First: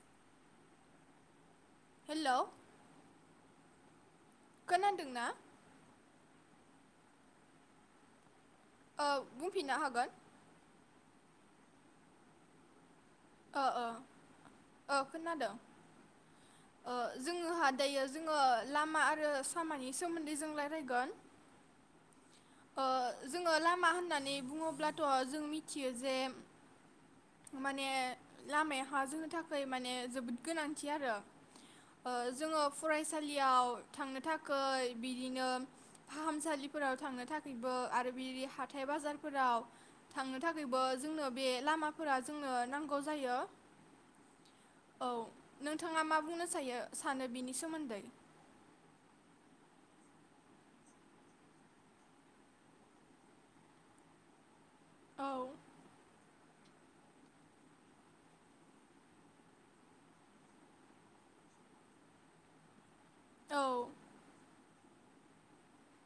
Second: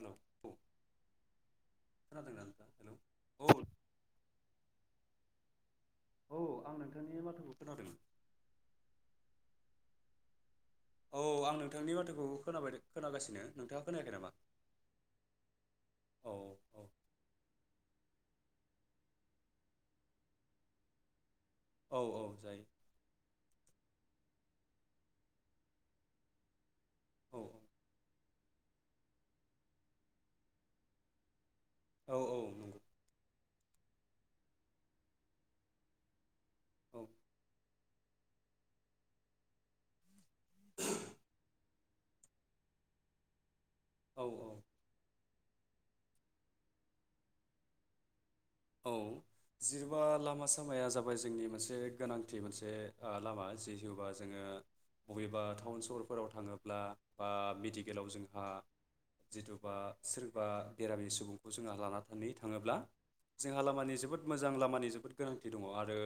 [unintelligible] Hello खोनादोंना नोंथां hello औ खोनादोंं ना औ आं नोंथांनि माथोखौ खोनादों औ बुंफिननो हागोन औ आं नोंथांनि बाथ्राखौ खोनाबायदों ओ ओ खोनादों औ औ ओ जोंहादायो जों जोङो लामा आरो सामानि सोमोन्दै जों रायलायगोन। औ औ जायो ओ जोङो लामा होननानै बुङोब्लाथ जों मिथियो जे औ माने लामाया हा जोंनि थाखाय माने जोबोद गोनांथि आरो ओ औ औ जोङो नंगौ फरायसालि याव थांनो थाखै बिदिनो फाहामसालि [unintelligible] फोराव औ थांनो था बो आरो बिदि हाथाय बाजारफोराव थांनो थाखायबो जोंनो बे लामा फोरा जोंनो नांगौ जायो। औ औ। औ नोंथाङा मा बुंनो सायो सानो बिनि सोमोन्दै? औ जिनबा लामा सामाया जाबाय जोंनि मोनसे गोनांथि मोनसे ओ लामा [unintelligible] जोङो औ बबेबा टाउन सहरफोराव थाङो ब्ला बा मेडिकेलाव जोंहा जिथुबा सोरबा बेरामि सुबुंखौ जोंहा लानानै थाङोब्ला औ जोंहा लामानि जोबोद मोजां लामानि जोबोद गोनांथि दङ आरो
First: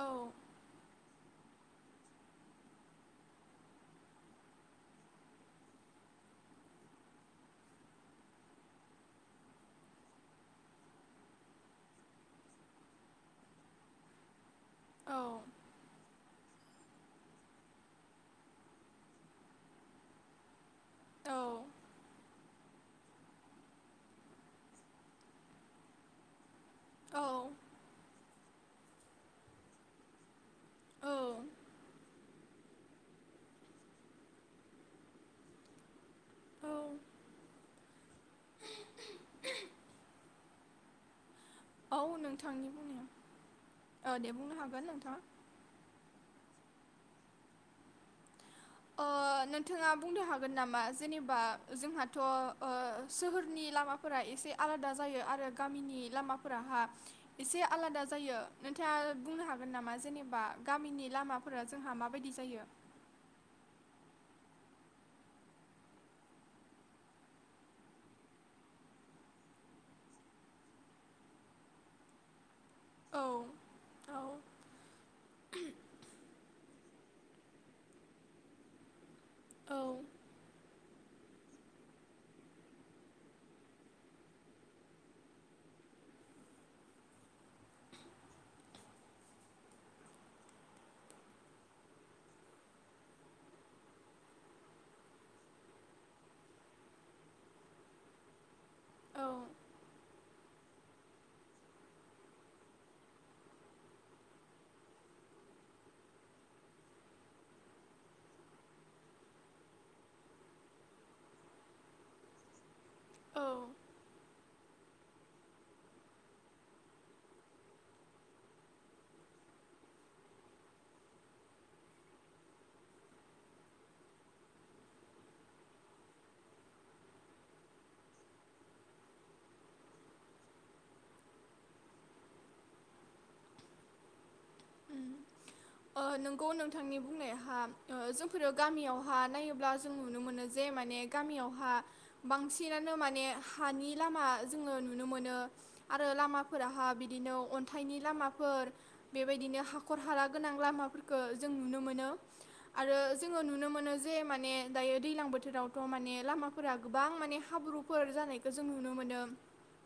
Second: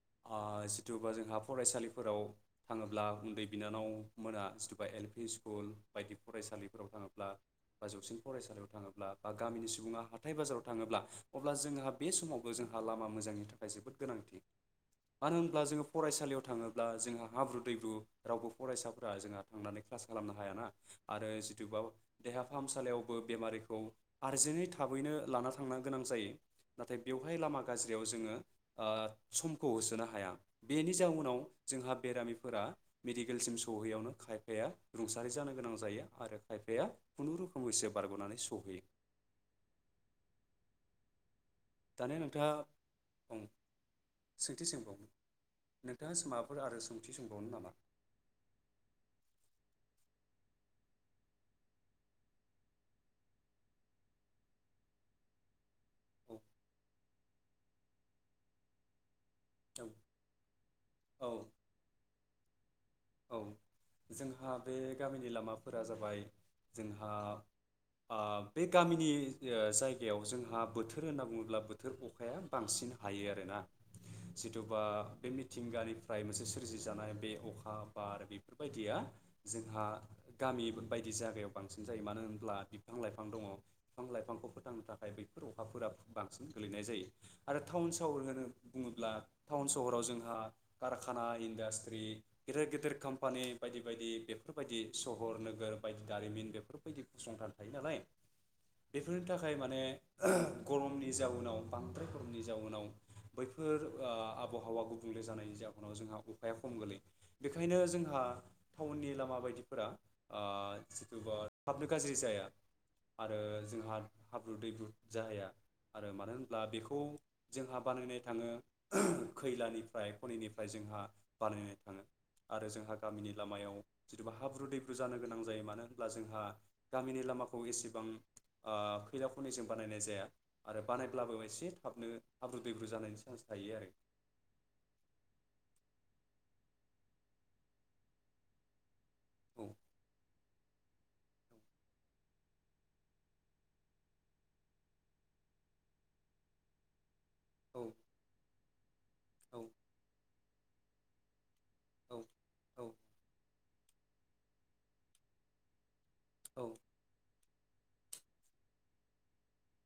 औ ओ जिथुबा जोंहा फरायसालिफोराव थाङोब्ला उन्दै बिनानाव मोना जिथुबा एल-पि स्कुल बायदि फरायसालिफोराव थाङोब्ला बा जौसिन फरायसालिया थाङोब्ला बा गामिनि सुबुङा हाथाय बाजाराव थाङोब्ला अब्ला जोंहा बे समावबो जोंहा लामा मोजांनि थाखाय जोबोद गोनांथि। औ मानो होनब्ला जोङो फरायसालियाव थाङो अब्ला जोंहा हाब्रु दैब्रु रावबो फरायसाफोरा जोंहा थांनानै क्लास खालामनो हायाना। आरो जिथुबा देहा फाहामसालियावबो बेमारिखौ आरजेन्टयै थाबैनो लाना थांना गोनां जायो। नाथाय औ बेवहाय लामा गाज्रियाव जोङो ओ समखौ होसोनो हाया बेनि जाउनाव जोंहा बेरामिफोरा मेडिकेलसिम सौहैयावनो खायफाया रुंसारि जानो गोनां जायो। आरो खायफाया औ खुनुरुखुमैसो बारगनानै सहैयो। औ दानिया नोंथांनि बुंनाया ओ दे बुंनो नोंथाङा हागोन नोंथाङा [unintelligible] फोर आरो सोंथि सोंबावनो नामा? ओ नोंथाङा बुंनो हागोन नामा जेनेबा जोंहाथ ओ सोहोरनि लामाफोरा एसे आलादा जायो आरो गामिनि औ लामाफोराहा एसे आलादा जायो नोंथाङा बुंनो हागोन नामा जेनेबा गामिनि औ लामाफोरा जोंहा माबायदि [unintelligible] औ जोंहा बे गामिनि लामाफोरा जाबाय जोंहा आ बे गामिनि जायगायाव जोंहा बोथोर होनना बुङोब्ला बोथोर अखाया बांसिन औ हायो आरोना औ जिथुबा बे मिथिंगानिफ्राय मोनसे सोरजिजानाय बे अखा बार बेफोरबायदिया जोंहा औ गामिबो बायदि जायगायाव बांसिन जायो मानो होनब्ला बिफां लाइफां दङ बिफां लाइफांखौ फोथांनो थाखाय बैफोर अखाफोरा बांसिन गोलैनाय जायो। आरो टाउन सहर होनो बुङोब्ला टाउन सहराव जोंहा कारखाना इन्डास्ट्रि गेदेर गे देर कम्पानि बायदि बायदि बेफोरबायदि सहर नोगोर बायदि दारिमिन बेफोरबायदि फसंथान थायो नालाय। बेफोरनि औ थाखाय माने गरमनि जाउनाव बांद्राय गरमनि जाउनाव बैफोर ओ आबहावा गुबुंले जानायनि जाउनाव जोंहा अखाया खम गोलैयो। बेखायनो जोंहा टाउननि लामा बायदिफोरा ओ [unintelligible] थाबनो गाज्रि जाया आरो औ जोंहा हाब्रु दैब्रु जाहैया। आरो मानो होनब्ला बेखौ जोंहा बानायनाय थाङो खैलानिफ्राय खनिनिफ्राय जोंहा बानायनाय थाङो। आरो जोंहा गामिनि लामायाव जुदिबा हाब्रु दैब्रु जानो गोनां जायो मानो होनब्ला जोंहा गामिनि लामाखौ एसेबां ओ खैला खनिजों बानायनाय जाया आरो बानायब्लाबो एसे थाबनो हाब्रु दैब्रु जानायनि चान्स थायो आरो। ओम अ नंगौ नोंथांनि बुंनायाहा ओ जोंफोरो गामियाव हा औ नायोब्ला जों नुनो मोनो। जे माने गामियावहा बांसिनानो माने हानि लामा जोङो नुनो मोनो आरो लामाफोराहा बिदिनो। औ अन्थाइनि लामाफोर बे औ नो हाखर हाला गोनां लामाफोरखो जों नुनो मोनो। औ आरो जोंङो नुनो मोनो जे माने दायो दैलां बोथोराव थ माने औ लामाफोरा गोबां माने हाब्रु फोर जानायखौ जों नुनो मोनो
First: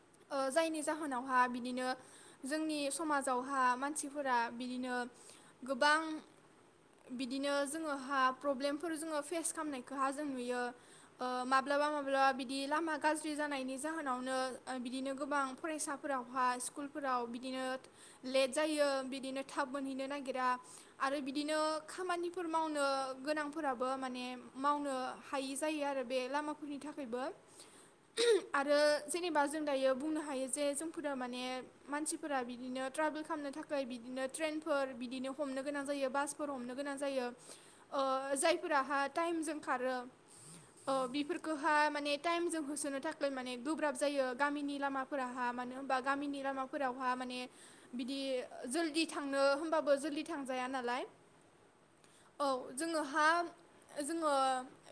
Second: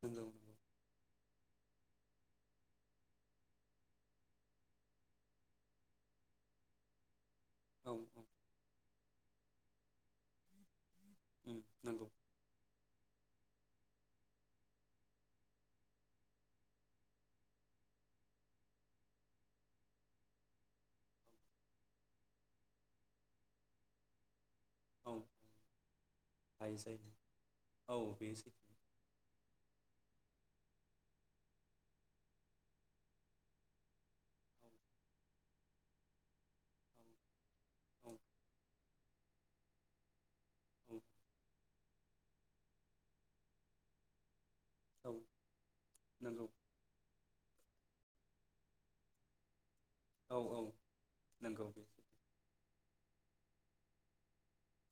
नंगौ ओ जायनि जाहोनाव हा बिदिनो जोंनि समाजावहा मानसि फोरा बिदिनो गोबां बिद दिनो जोंङो हा प्रब्लेमफोर जोंङो फेस खामनायखौ हा जों नुयो ओ माब्लाबा नंगौ माब्लाबा बिदि लामा गाज्रि जानायनि जाहोनावनो बिदिनो गोबां फरायसाफोरावहा स्कुलफोराव बिदिनो लेट जायो। बिदिनो थाब मोनहैनो नागिरा आरो बिदिनो खामानिफोर मावनो गोनांफोराबो माने मावनो औ उम नंगौ औ हायि जायो आरो बे हायो लामाफोरनि जायो थाखायबो औ बे सैथो आरो जेनेबा जों दायो बुंनो हायो जे जोंफोरा माने मानसिफोरा बिदिनो ट्राभेल खालामनो थाख फ्राय बिदिनो ट्रेनफोर बिदिनो हमनो गोनां जायो बासफोर हमनो गोनां जायो ओ औ जायफोराहा टाइमजों खारो अ औ बेफोरखौहा माने टाइमजों होसोनो थाखाय माने गोब्राब जायो। गामिनि औ लामाफोराहा मानो होनोमबा गामिनि नंगौ लामाफोरावहा माने बिदि ओ जोलदि थांनो होमबा जोलदि औ औ थांजाया नालाय नंगौ बे औ जोंङोहा जोंङो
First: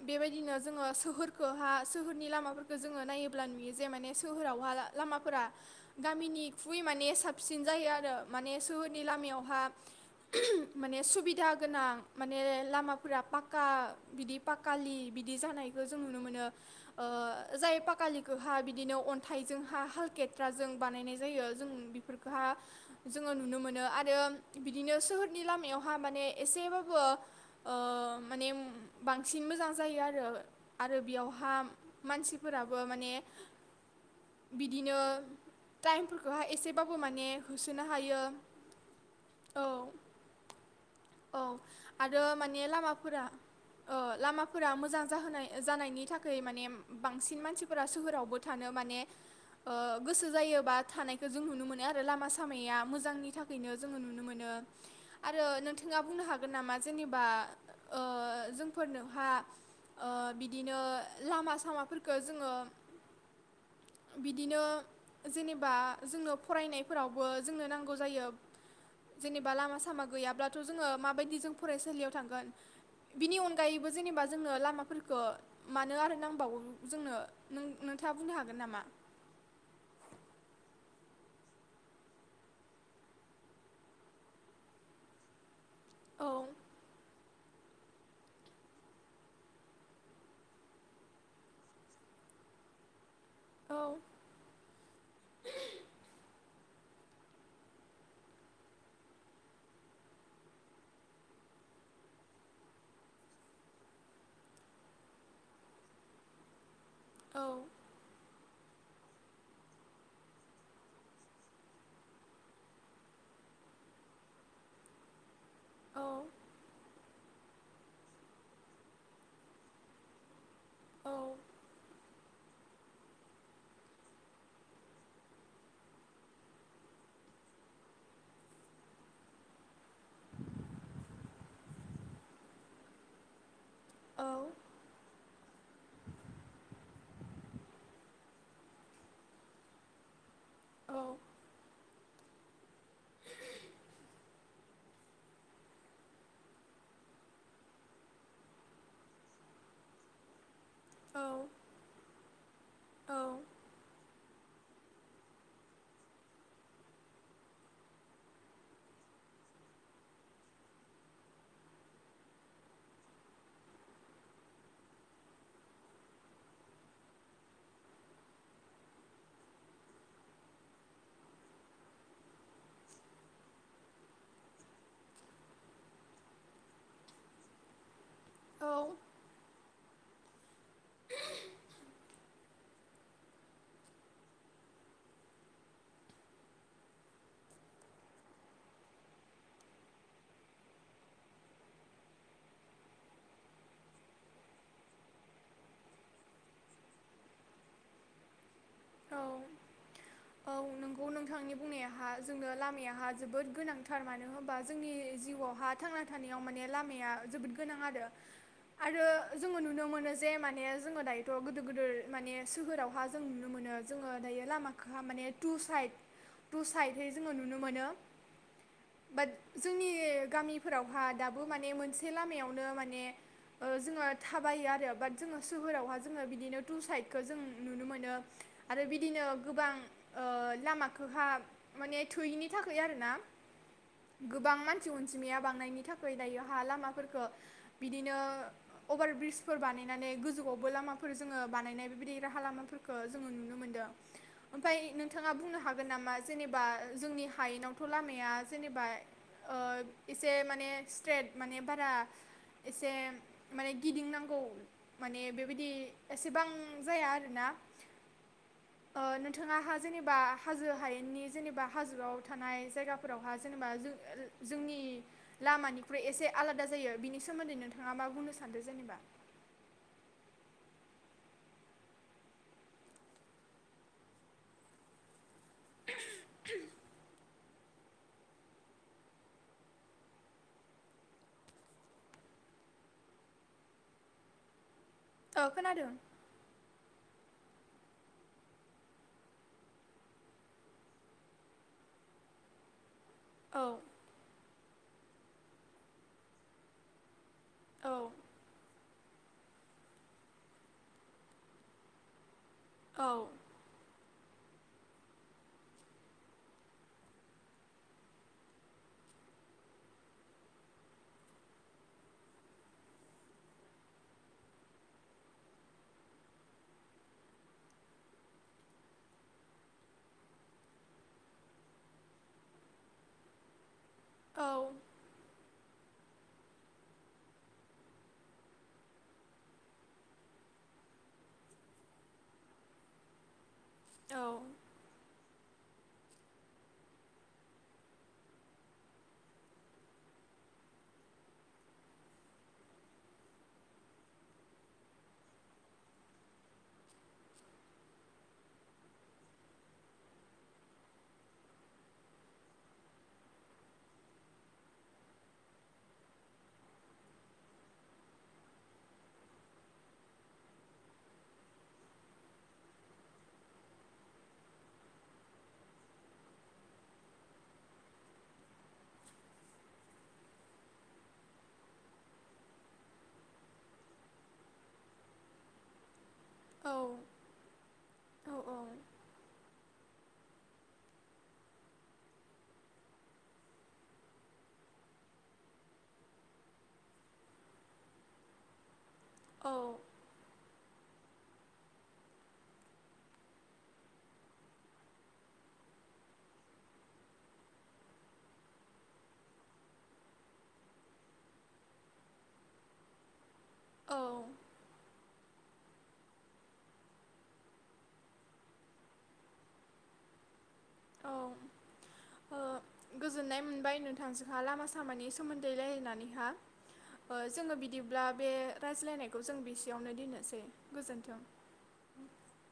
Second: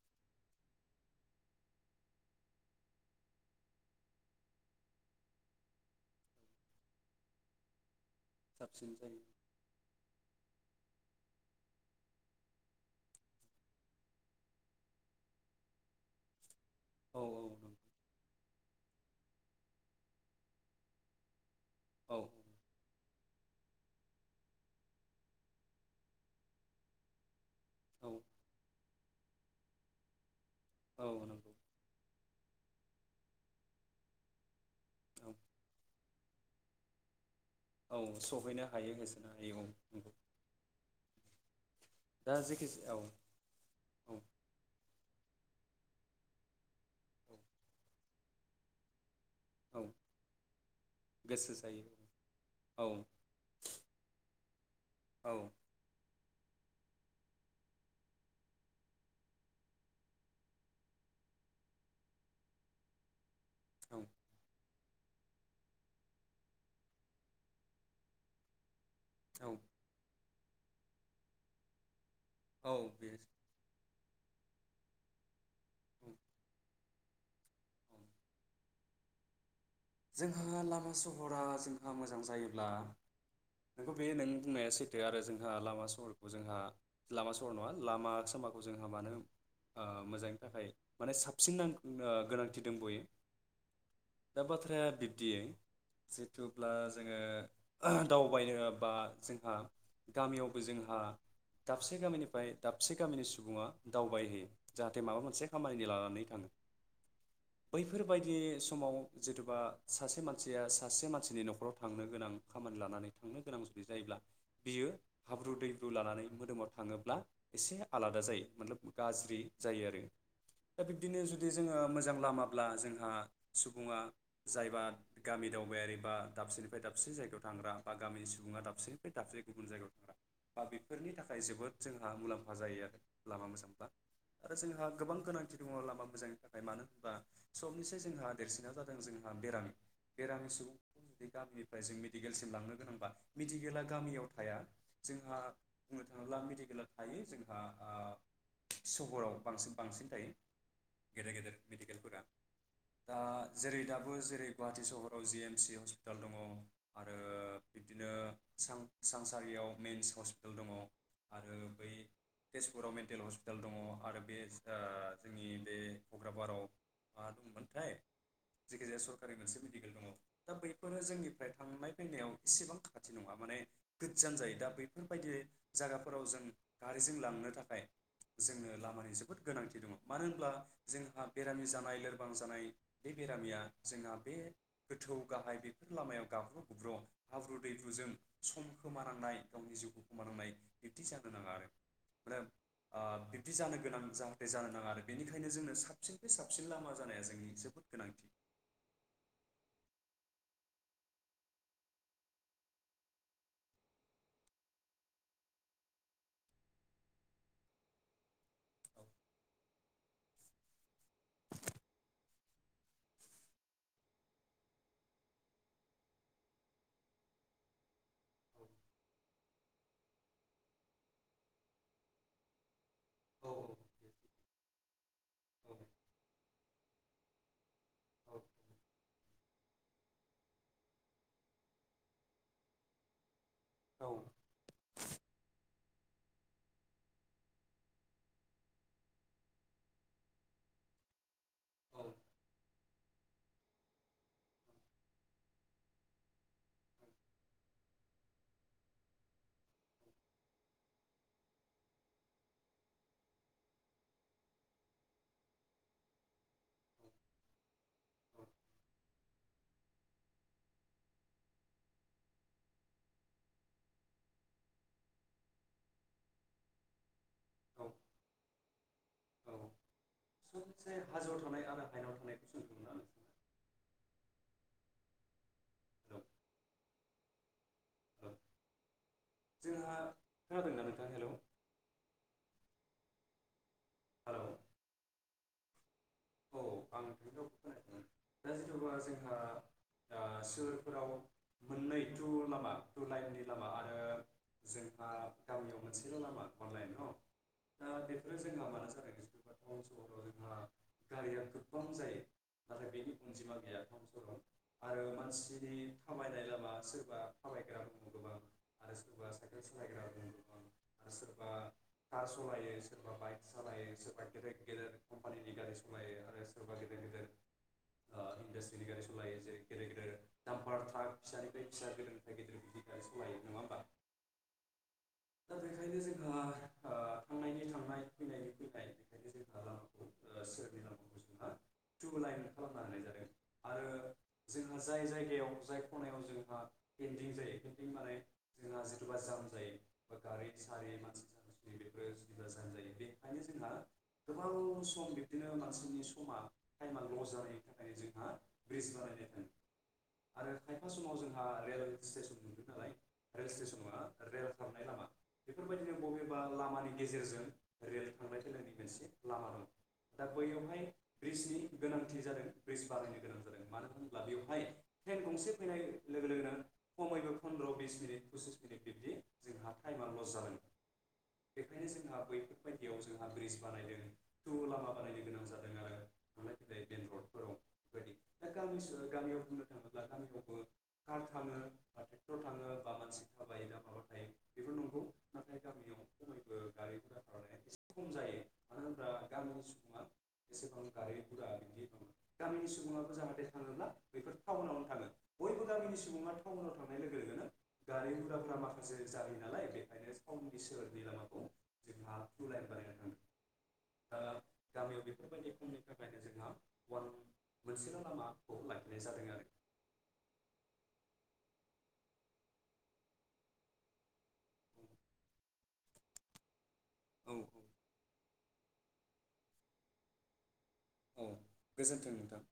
बेबायदिनो जोंङो सोहोरखोहा सोहोरनि लामाफोरखो जोंङो नायोब्ला नुयो जे माने सोहोरावहा लामाफोरा गामिनि खुइ माने साबसिन जायो आरो माने साबसिन सोहोरनि जायो लामायावहा माने सुबिदा गोनां माने लामाफोरा पाक्का बिदि पाखालि बिदि जानायखौ जों नुनो मोनो। ओ औ औ जाय पाकालिखोहा बि बिदिनो अन्थाइजों हा हाल खेथ्राजों बानायनाय जायो जों नंगौ औ बेफोरखोहा जोंङो नुनो मोनो आरो बिदिनो सोहोरनि लामायावहा माने एसेबाबो ओ औ माने बांसिन मोजां जायो आरो। आरो औ नंगौ बेयावहा मानसि फोराबो माने बिदिनो औ टाइम फो गहा एसे बाबो माने होसोनो औ हायो सहैनो हायो होसोनो हायो औ नंगौ। औ आरो दा माने जेखि औ लामाफोरा ओ औ लामाफोरा मोजां जाहोनाय जानायनि थाखाय माने औ बांसिन मानसिफोरा सोहोरावबो थानो माने औ गोसो जायोबा थानायखौ जों गोसो नुनो मोनो जायो आरो औ लामा स मैया औ मोजांनि थाखायनो जो नुनो मोनो औ आरो नोंथाङा बुंनो हागोन। हागोन नामा जेनेबा ओ जोंफोरनोहा बिदिनो लामा सामाफोरफोरखो जोङो औ बिदिनो जेनेबा जोङो फरायनायफोराव बो जोंनो नांगौ जायो। जेनेबा औ लामा सामा गैयाब्ला जोङो माबायदि जों फरायसालियाव थांगोन औ बे बिनि अनगायैबो बेबो जेनेबा जोंनो लामाफोरखो मानो औ आरो नांबावो जोंनो औ नोंथाङा बुंनो हागोन नामा? जोंहा लामा सहरा जोंहा मोजां जायोब्ला नोंखौ बे नों बुंनाया सैथो आरो जोंहा लामा औ सहरखौ जोंहा लामा सहर नङा लामा सामाखौ जोंहा मानो ओ मोजांनि थाखाय माने ओ साबसिन नां गोनांथि दंबयो औ दा बाथ्रा ओ बिब्दियै जिहेथु अब्ला जोङो दावबायनो बा जोंहा गामियावबो जोंहा दाबसे गामिनिफ्राय दाबसे गामिनि सुबुङा दावबायहोयो जाहाथे माबा मोनसे खामानि लानानै थाङो। औ बैफोरबायदि समाव जिहेथु बा सासे मानसिया सासे मानसिनि न'खराव थांनो गोनां खामानि लानानै थांनो गोनां जुदि जायोब्ला बियो हाब्रु दैब्रु औ लानानै मोदोमाव थाङोब्ला एसे आलादा जायो मोथलाब गाज्रि जायो आरो दा औ बिब्दिनो जुदि जोङो मोजां लामाब्ला जोंहा सुबुङा जायबा गामि दावबायारि बा दाबसेनिफ्राय दाबसे जायगायाव थांग्रा बा गामिनि सुबुङा दाबसेनिफ्राय दाबसे गुबुन जायगायाव थांग्रा बा बेफोरनि थाखाय जोबोद जोंहा मुलाम्फा जायो आरो लामा मोजांब्ला औ आरो जोंहा गोबां गोनांथि दङ' लामा मोजांनि थाखाय मानो होनबा समनिसे जोंहा देरसिना जादों जोंहा बेरामि बेरामि सुबुं बे गामिनिफ्राय जों दिगेलसिम लांनो होनबा मिथि गेला गामियाव थाया जोंहा बुंनो थाङोब्ला मेडिकेला थायो जोंहा आ सहराव बांसिन बांसिन थायो गेदेर गेदेर मेडिकेलफोरा औ दा दाबो जेरै गुवाहाटि सहराव जि एम सि हस्पिटाल दङ' आरो बिब्दिनो सानसारियाव मेन्स हस्पिटाल दङ' आरो बै तेजपुराव मेन्टेल हस्पिटाल दङ' आरो बे जोंनि बे कग्रााबाराव मा दंमोनथाय जायखि जाया सरकारि मोनसे मेडिकेल दङ दा बैफोरो जोंनिफ्राय थांनाय फैनायाव इसेबां खाथि नङा माने गोज्जान जायो दा बैफोरबायदि जायगाफोराव जों गारिजों लांनो थाखाय जोंनो लामानि जोबोद गोनांथि दङ मानो होनब्ला जोंहा बेरामि जानाय लोरबां जानाय बे बेरामिया जोंहा बे गोथौ गाहाय बेफोर लामायाव गाब्र' गुब्र' हाब्रु दैब्रुजों सम खोमानांनाय गावनि जिउखौ खोमानांनाय बिब्दि जानो नाङा आरो दा ओ बिब्दि जानो गोनां जाहाथे जानो नाङा आरो बेनिखायनो जोंनो साबसिननिफ्राय साबसिन लामा जानाया जोंनि जोबोद गोनांथि औ औ नोंगौ नोंथांनि बुंनायाहा जोंनो लामायाहा जोबोद गोनांथार मानो होनबा जोंनि जिउआवहा थांना थानायाव माने लामाया जोबोद गोनां आरो औ आरो जोङो नुनो मोनो जे माने जोङो दायोथ' गोदोर गोदोर माने सोहोरावहा जों नुनो मोनो जोङो दायो लामाखौहा माने टु साइद टु साइदहै जोङो नुनो मोनो औ बाट जोंनि गामिफोरावहा दाबो माने मोनसे लामायावनो माने औ ओ जोंङो थाबायो आरो बाट जोङो सोहोरावहा जोङो बिदिनो टु साइदखौ जों नुनो मोनो बिदिनो गोबां ओ लामाखौहा माने थोयैनि थाखाय आरोना औ गोबां मानसि अनजिमाया बांनायनि था खै दायोहा लामाफोरखौ बिदिनो अभार ब्रिजफोर बानायनानै गोजौआवबो लामफोर जों ङो बानायनाय औ बेबायदि राहा लामाफोर खो जों नुनो मोनदों ओमफ्राय नोंथाङा बुंनो हागोन नामा जेनेबा जोंनि हायेनावथ' लामाया जेनेबा ओ एसे माने स्ट्रेट माने बारा एसे माने गिदिंनांगौ माने बेबायदि एसेबां जाया आरोना ओ नोंथाङाहा जेनेबा हाजो हायेननि जेनेबा हाजोआव थानाय जायगाफोरावहा जेनेबा जोंनि लामानिख्रुइ एसे आलादा जायो बिनि सोमोन्दै नोंथाङा मा बुंनो सानदों जेनेबा मोनसे हाजोआव थानाय आरो हायेनाव थानाय कुइसनखौ ना जोंहा खोनादोंना नोंथां हेलौ हेलौ ओ खोनादों औ आं नोंनि रावखौ खोनायाखैमोन दा जेनबा जोंहा ओ सोहोरफोराव मोननै थु लामा टु लाइननि औ लामा आरो जोंहा गामियाव मोनसेल' लामा अनलायन न' औ ओ बेफोरो जोंहा मान जानो [inaudible] गारिया गोबबां जायो नाथाय औ बेनि अनजिमा गैया [unintelligible] आरो मानसिनि थाबायनाय लामा सोरबा थाबायग्रा दङ गोबां आरो सोरबा साइकेल सालायग्रा दङ गोबां आरो सोरबा कार सालायो सोरबा बाइक सालायो सोरबा गेदेर गेदेर कम्पानिनि गारि स सलायो आरो सोरबा गेदेर गेदेर ओ इन्डासट्रिनि गारि सालायो जेरै- गेदेर गेदेर दामफार ट्राक फिसानिफ्राय फिसा गेदेरनिफ्राय गेदेर गारि सालायो नङा होमबा औ दा बेखायनो जोंहा ओ थांनायनि थांनाय फैनायनि फैनाय बेखायनो जोंहा लामाखौ सोहोरनि लामाखौ जोंहा थु लाइन खालामना होनाय जादों। आरो जोङो जाय जायगायाव जाय खनायाव जोंहा पेन्दिं जायो पेन्दिं माने जोंहा जेथ'बा जाम थायो गारि सारि मानसि स स बेफोरो सुबा जानाय जायो बेखायनो जोंहा गोबाव सम बिब्दिनो मानसिनि समा टाइमा लस जानायनि थाखायनो जोंहा ब्रिज बानायनाय जादों आरो खायफा समाव जोंहा रेल स्टेसन मोनगोन नालाय रेल स्टेसना रेल थानाय लामा बेफोरबायदिनो बबेबा लामानि गेजेरजों रेल थांलाय फैलायनि मोनसे लामा दं दा बैयावहाय ब्रिजनि गोनांथि जादों ब्रिज बारायनो गोनां जादों मानो होनोब्ला बेवहाय ट्रेन गंसे फैनाय लोगो लोगोनो खमैबो फन्द्र' बिस मिनिट पसिस मिनिट बिब्दि जोंहा टाइमा लस जादों बेखायनो जोंहा बैफोरबायदियाव जोंहा ब्रिज बानायदों टु लामा बानायनो गोनां जादों आरो थांलाय औ फैलाय मेन रडफोराव बेबायदि दा गामि ओनसोलाव गामियावनो थाङोला थाङो [unintelligible] थाङो हाथाइफोराव थाङो बा मानसि थाबाय बे बेफोर नंगौ नाथाय गामिनियाव बयबो गारि गरा सालायनाया एसे खम जायो। मानो होमब्ला गामिनि सुबुङा एसेबां गारि गुरा बि गामिनि सुबुङाबो जाहाथे थाङोब्ला बेफोर टाउनावनो थाङो बयबो गामिनि सुबुङा टाउनाव थांनाय लोगो लोगोनो गारि गुराफोरा माखा से जायो नालाय बेखायनो सोहोरनि लामाखौ जोंहा तु लाइन बानायना थांदों‌ ओ गामियाव बेफ बेफोरबायदि खमनि थाखायनो जोंहा मोनसेल लामाखौ लाखिनाय जादों आरो औ ओ गोजोननाय मोनबाय नोंथांजोंहा लामा सामानि सोमोन्दै रायलायनानैहा ओ औ जोङो बिदिब्ला बे रायज्लायनायखौ जों बिसेयावनो दोननोसै गोजोन्थों औ गोजोन्थों नोंथां